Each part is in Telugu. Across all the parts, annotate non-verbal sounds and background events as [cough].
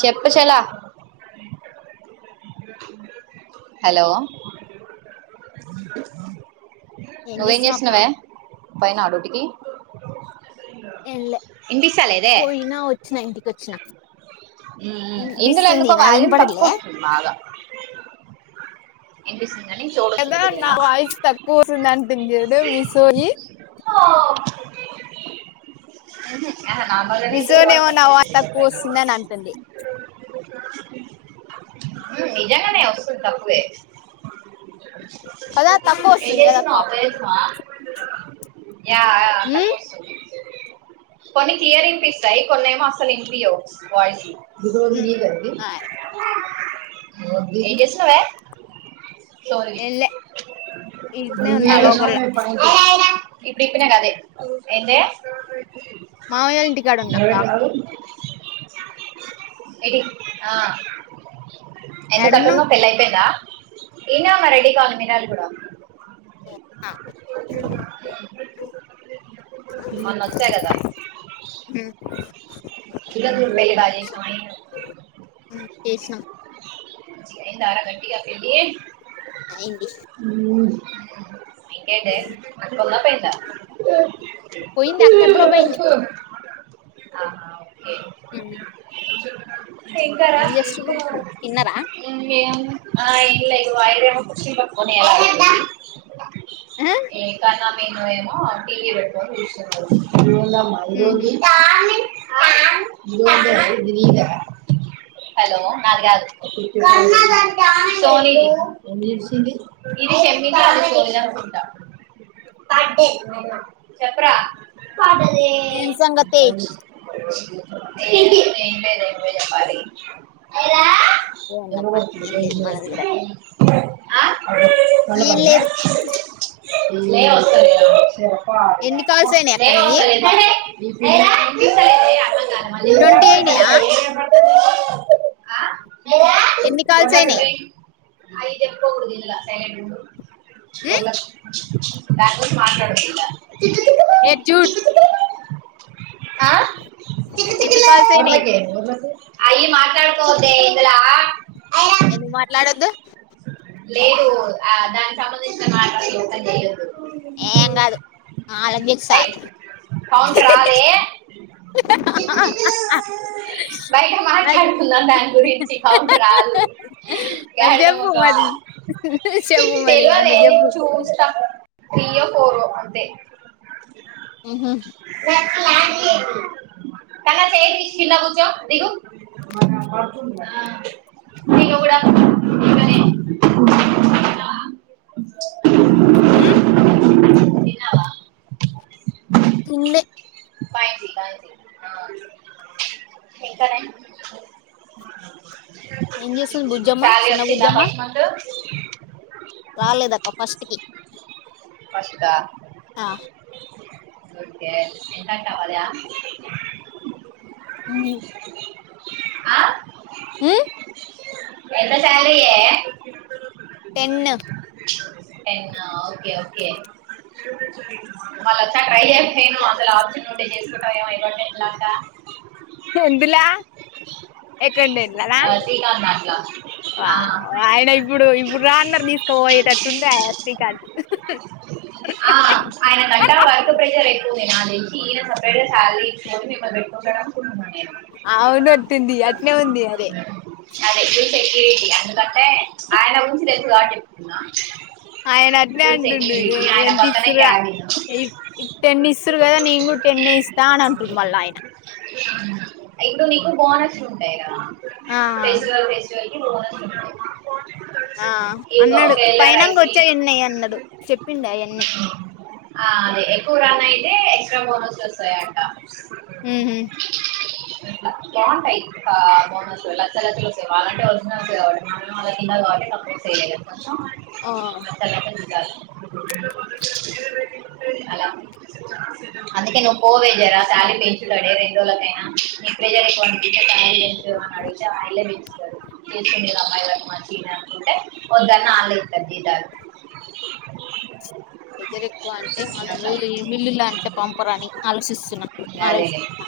చెప్పచలా హలో ఏం నువ్వేం చేస్తున్నావ్ అక్క చేస్తున్నావే పోయినవా డ్యూటీ కి ఏంలే ఇనిపిస్తలేదే వచ్చిన హ్మ్ హ్మ్ ఇందులో ఎందుకో వాల్యూమ్ తక్కువ వినపడట్లే బాగా ఇనిపిస్ గాని చౌడు కదా వచ్చంది నా నాకు వాయిస్ తక్కువ వస్తుంది అంటుంది చూడు మీ హ్మ్ సోని హు ఆ హ నార్మల్ గానే మీ ఇందులో సోని వాయిస్ ఏమో నా తక్కువస్తుంది తక్కువ వస్తుందని అంటుంది [unintelligible] నిజంగానే వస్తుంది తక్కువే కదా తక్కువ ఎం వస్తుంది కదా చేస్తున్నావ్ అక్క పోయేదుమా యా యా ఉమ్ తక్కువ వస్తుంది కొన్ని క్లియర్ ఇని పిస్తాయి కొన్ని ఏమో అసలు ఇనిపియ్యవు వాయిస్ ఆ ఎం చేస్తున్నావే ఏంలే ఈడనే ఉన్నా లోకల్లో ప [unintelligible] మామయ్య వల్ల ఇంటికాడ ఉన్నాక్క ఏ ఆ యాడున్నావ్ ఎందుకట్టున్నా [unintelligible] పెళ్ళి అయిపోయిందా ఇనీ అమ్మ రెడీ కావను మినాలి కూడా ఆ మొన్న వచ్చా కదా ఉమ్ [unintelligible] చేసినం హు అయింది ఇంకేంటి అక్క ఉంద పోయిందా పోయింది అక్క ఎప్పుడో పోయింది హా ఓకే హు శంకర పో తిన్నారా ఇంకొక ఆమె ఆ ఏం లేదు వైర్ ఏమో కుర్చీ పట్టుకొని వేలాడుతున్నారు ఆ ఇంకా నా మిన్ను టీవీ పెట్టుకొని చూస్తున్నాడు ఏందమ్మా ఉహు ఈరోజు హలో నాది కాదు సోని ఇది షమ్మ సోని ఫంట చెప్పరా ఏం సంగతి ఏం లేదు నువ్వే చెప్పాలి ఏందమ్మా ఏం లేదు ఎన్ని కాల్స్ అయినాయి అక్క [unintelligible] నీ సలే ట్వంటీ అయినాయా ఎన్ని కాల్స్ అయినాయి అవి చెప్పకూడదు ఇందులో సైలెంట్ గుండు ఉం? దాని గురించి మాట్లాడద్దు ఇంగ ఏజూ ఆ ఎన్ని కాల్స్ అయినాయి అయ్యి మాట్లాడు కొదే ఇందులో ఎందుకు మాట్లాడొద్దు లేదు ఆ దానికి సంబంధించిన [unintelligible] చేయ్యొద్దు ఏం కాదు [unintelligible] [unintelligible] మరి మాట్లాడుతుందాం దాని గురించి కౌంట్ రాదు మరి గాడిద చెప్పు మొఖమా మరి చెప్పు మరి అన్న తెలవదే నేను చెప్పు చూస్తా త్రీయో ఫోరో అంతే హు హు ఆ [unintelligible] ఉ తిన్నావ తినలే ఆ ఇంకానే ఏం చేస్తుంది బుజ్జమ్మ శాలరీ చిన్న వచ్చిందా బుజ్జమ్మ ఫస్ట్ మంతు రాలేదక్క ఫస్ట్ కి ఫస్ట్ ఆ ఆ ఓకే ఎంతా కావాలి ఆ ఇయ్యి ఆ ఊ పెద్ద శాలరీ ఎ టెను టెన్ ఓకే ఓకే మల్లోకసారి ట్రై చేస్తే ఏమవ్ అసలు ఆప్షన్ ఉంటే చేసుకుంటాం ఏమో ఇవన్నీ ఎట్లా అక్క ఎందులా ఎకండేంట్లనా శ్రీకాంత్ అట్లా ఆ ఆయన ఇప్పుడు ఇప్పుడు రాన్నర్ తీసుకుపోయేటట్టుండే ఎస్పీ కాంతు ఆ ఆయన గంట వర్క్ ప్రెషర్ ఎక్కువే నా నాక్ తెలిసి ఈన సపరేట్ శాలరీ దీస్కొని మిమ్మల్ని మెం [unintelligible] అనుకుంన్నం అవును తింది అట్నే ఉంది అదే నాకు తెలిసి సెక్యూరిటీ అందుకంటే ఆయన ఊంచి తెలుసు కాబట్టి చెప్తున్న అయన అట్నే అంటుండు రే పక్కనే ఎంతీసురా క్యాబిన్ ఇ ఇతే ఇన్ని ఇస్తురు కదా నేను కూడా ఇస్తా అని అంటుండు మళ్ళ ఆయన అయ్ ఇప్పుడు మీకు బాన్స్ లుంటయి రా ఆ ఫెస్టివల్ ఫెస్టివల్ ఇంగొ ఇపుడు మాకోటీ ఆ [unintelligible] ఇగ అన్నాడు ఒకేలా పైనంగా రైస్ ని వచ్చా ఎన్నయ్య అన్నాడు చెప్పిండు అవన్నీ ఆ అదే ఎక్కువ రన్ అయితే ఎక్సట్రా బోనస్ లు వస్తాయంట ఊహు అ [unintelligible] బాగుంటాయి బా బోనస్ లు లచ్చ లచ్చలు వస్తాయి వా అలాంటే ఒరిజినల్స్ కాట్టి మన వాళ్ళ కింద కాట్టి త తేలేలే పొ ఆ, మసాలంత [unintelligible] అలా అందుకే నువ్వు పోవే జరా శారీ పెంచుడడే రెండు రోజలకైనా నీ ప్రెజర్ ఎక్కో ఇ వాయ మ [unintelligible] చేసుకునేది అమ్మాయ్ కదూ మంచినే అనుకుంటే ఒదన్న ఆలె ఇతరు జీతాలు వెదర్ ఎక్కువ అంటే మనం రేయ్ మిల్లుల్లా అంటే పంపరాని ఆలోచిస్తున్నా ఆలోచిస్తున్నా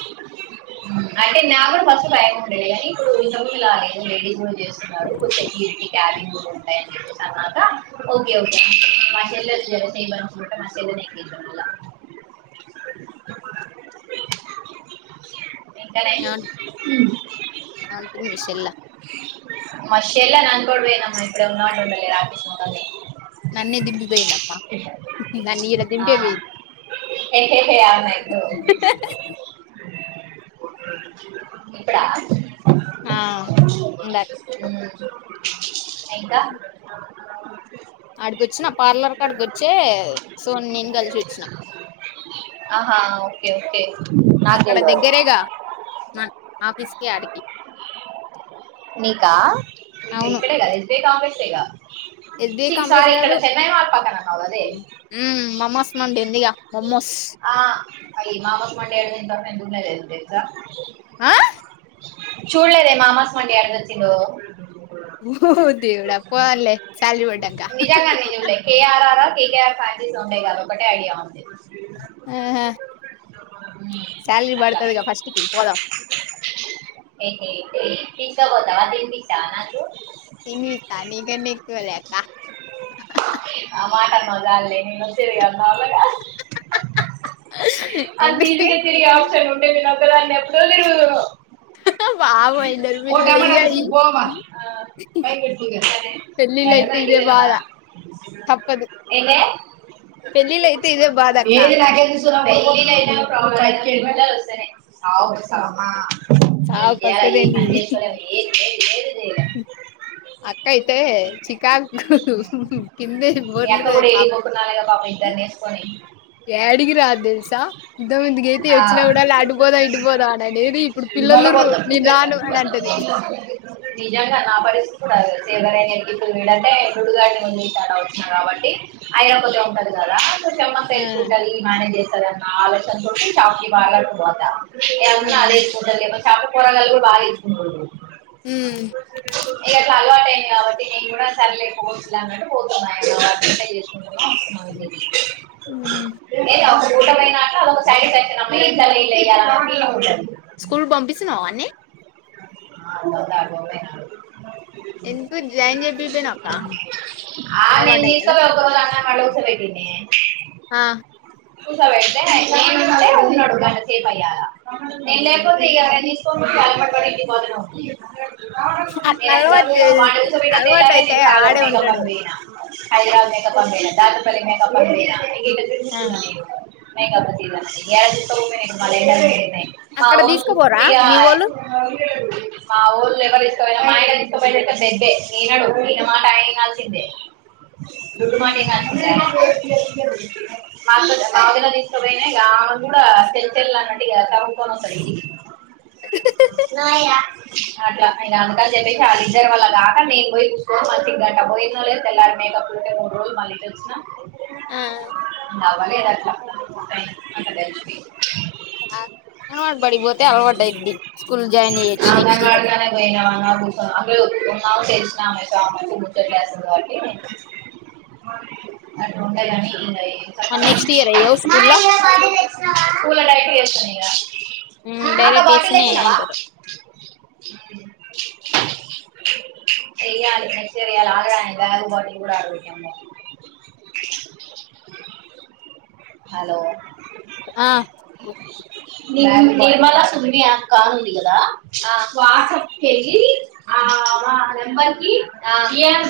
ఊ అంటే నా కూడా ఫస్టు బయం ఉండేది కానీ ఇప్పుడు ఇంత గుల మేము లేడీస్ చేస్తున్నారు కొ కీర్ కాలంగ్ కూడా ఉంటాయి ఓకే ఓకే మ చెల్లె మనే [unintelligible] ఆ ఎంతనే ఏమంట- ఊ ఏమంటుంది మిషల్లా మ షెల్ల ననుకోడి వొనం ఇపుడు వుండు మంటే ఉంటలేదు ఆఫీస్ మొఖం మీద నన్నే దింబి బేయనమ నన్ ఇలా దిబే బేయ ఆమెతో ఇపుడ ఆ ఇందాక్ ఉమ్, ఇంకా అడికిచ్చిన పార్లర్ క అడికిచ్చే సో నేను కలిసి వచ్చిన ఆహా ఓకే ఓకే నాకు అక్కడ తెలియదు దగ్గరేగా మ ఆఫీస్కి అడిగి నీకా ఇగ ఇక్కడే కదా S B I complex S B I complex కాదు చెన్నై మాల్ పక్కన అన్నావు అదే ఊ మమాస్ మందిన్ ఇగ మోమోస్ అది మామస్ మండి అనేది నేను ఇంత వరకు చున్నే లేదు తెలుసా ఆ చూడలేదే మా మామస్ మండి ఏడసచ్చిందో ఓ దేవుడా పోదాంలే శాలరీ పడ్డాక నిజంగానే చూడాలే K R R PKR franchises ఉంటాయిగా అదొకటే అడిగాము అంతే ఆహా సాలరీ అట్లా పడతదిగా ఫస్ట్కి పోదాం. తీసుకుపోతావా తినిపిస్తావా నాకు తినిపిస్తా నీకన్నా ఎక్కువలే అక్క [unintelligible] అంత ఎందుకే ఈజీగా తిరిగే ఆప్షన్ ఉంటే వినరు. వా మో ఇందర్ ఓ పిల్లల్ టమాటా ఇగ ఈ తీసుకుని పోమా పై పెట్టుకుందా పెళ్ళిలైతే ఇదే బాధా ఏందే పెళ్ల్ల అయితే ఇదే బాధ అక్క ఏ నాకేం తెలుసురా బ్బాయి ఇల్లులైనా ప్రాబ్లమే వస్తమ్మా చావువస్తదండి ఏది ఏది ఏది చేయలేము అట అయితే చికాకు కిందే మీ అక్క బోర్లుతది కూడా ఏడికి పాపం పోకున్నాలేగా పాపం ఇద్దరి వేసుకొని. ఏడికి రాదు తెలుసా ఇంతకుముందు అయితే ఆ, వచ్చినప్పుడల్లా అటు పోదాం ఇటు పోదాం అనేది ఇప్పుడు పిల్లలూరు నేను రాను అని అంటది అ నిజంగా నా పరిస్థితి కూడా అదే సో ఎవరైనా ఇప్పుడు [unintelligible] స్టార్ట్ అవుతుది కాబట్టి ఐరాపోతే ఉంటది కదా పుషమ్మ ఆ చేసుకుంటది మేనేజ్ చేస్తది అనా ఆలోచనతోటి షాప్ కి పార్లర్ కి పోతా ఇగ అండ్ల అదే ఉమ్. ఏసుకొని తింటరు, చాప కూరలలో కూడా బాగా ఏసుకుంటరు ఉమ్. ఇగా అలవాటయింది కాబట్టి నేను కూడా సరేలే పోవచ్చు లే అన్నట్టు పోతున్న ఆయనతో పాటువంట చేసుకొని ఉహు. లెదు ఆ ఒక పూట పోయినాక అదొక [unintelligible] స్కూల్ పంపిస్తున్నావా వాణ్ని ఆ మదా ఎందుకు జాయిన్ చేపియక పోయినవ్ అక్క అలవాటైతదా ఆలోచన అయిపోయింది ఆ కుసో పెడితే ఉండమంటే ఉన్నాడు గంటసేపు అయ్యాలా నేను లేపోతే ఈగ తీసుకొని [unintelligible] పట్టుకొని ఇంటికి పోతాడో అందుకనుకున్నావ్ అట్లా అలవాటు వాణ్ని చేస్తే ఏడుసా పెట్టిన అలవాటు తెల్లారే అయితే నేను హైదరాబాద్ ఆడే మేకప్ ఉంటాడు అని పోయినా హైదరాబాద్ మేకప్ అని పోయిన దాతపల్లి మేకప్ అని ఆ. పోయిన మేకప్ లా సీజన్లో ఇగా ఏడ తీసుకుపోతా నేను ఇప్పుడు మళ్ళా [inaudible] మా అక్కడ వొళ్ళు తీసుకుపోరా ఉతిగా మీ వాళ్ళు మా వొళ్ళు ఎవరిస్తారో కానీ. మా అయినా తీసుకపోయింది అయితే బేబే వినడు ఈయన మాట అయినా వినాల్సిదే గుర్తుపటి ఉహు. నను మా ఉ ఊర్ల తీసుకపోయినాయి అమ్మే కూడా చెల్ చెల్ అన్నట్టు ఇగా తీసుకొని వస్తాడు ఇగా ఇంటికి అట్లా ఇగా అంతసేపు ఆ ఇద్దరు వల్ల కాక నేను పోయి చూసుకొని మళ్ళా గంట పోయినో లేదో తెల్లారి మేకప్ ఒకటి రెండు రోజులు మళ్ళీ ఇటు వోచిన ఆ అవ్వలేదు అట్లా అంతై అంత డస్ట్ పీస్ అంగన్వాడి బడికి పోతే అలవాట అయిద్ది స్కూల్ జాయిన్ చేయొచ్చు నెక్స్ట్ ఇయర్ ఏమని అడుగుతాం అందులో ఒక ఆమె తెలిసినామే కలిసి ముచ్చట్లు వేస్తాం కాబట్టి అట్లుంటాయి గాని ఇగా ఎం నెక్స్ట్ ఇయర్ ఎయ్యవ స్కూల్ కూఊల ైట్లు ఏని డైరెక్ట్ వేసిన ఏంటారు చేయాలిరయాల ఆడ బగుపాటి కూడా ఆడ హలో ఆ నిర్మలా సనియాక్క కద వాట్సాప్ చెయ్యి ఆ నెంబర్ కీ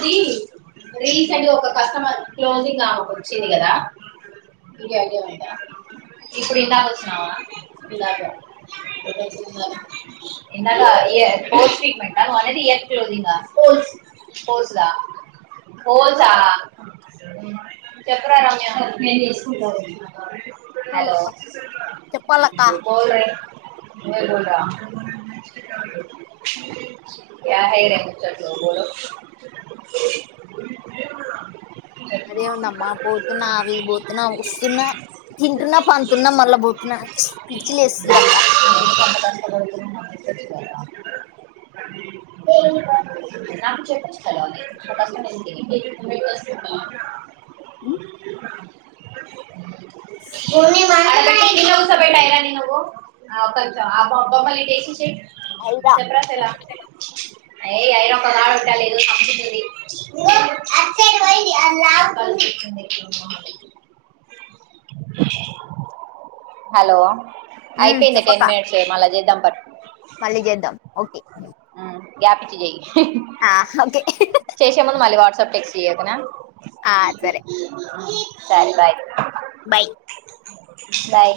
ది రీసెంట్ ఒక కస్టమర్ క్లోజింగ్ ఆమెకు వచ్చింది కదా నీకు ఐడియా ఉంటా ఇప్పుడు ఇచ్చవా పోసులు పోవచా చెప్పు రా రమ్య ఏం తీసుకుంటావ్ హలో చెప్పాలక్క చెప్పాలక్క పో హ ర ఆ అరే ఏముందమ్మా పోతున్న ఆఫీస్ కీ పోతున్న వస్తున్న తింటున్నా పనుతున్నా మళ్ళా పోతున్నా పిచ్చి లేస్తుందక్క నాకైతే ఆ చె స్ ప అక్కడ బెట్టి కింద కూర్చోబెట్టు ఐరాణి నువ్వు ఆ ఒక్క నిమిషం ఆ బొమ్మలు ఇటు వేసేసేయి అవునా అయ అఐ ఒక నాడు విట్టాల ఏదో సంంది క హలో అయిపోయింది టెన్ చెప్పక్క మినిట్స్ మళ్ళీ చేద్దాం పట్ మళ్ళీ చేద్దాం ఓకే గ్యాప్ ఇచ్చి చేయి ఆ చేసే ముందు మళ్ళీ వాట్సాప్ టెక్స్ట్ చేయి ఓకేనా ఆ సరే సరే బాయ్ బాయ్ బాయ్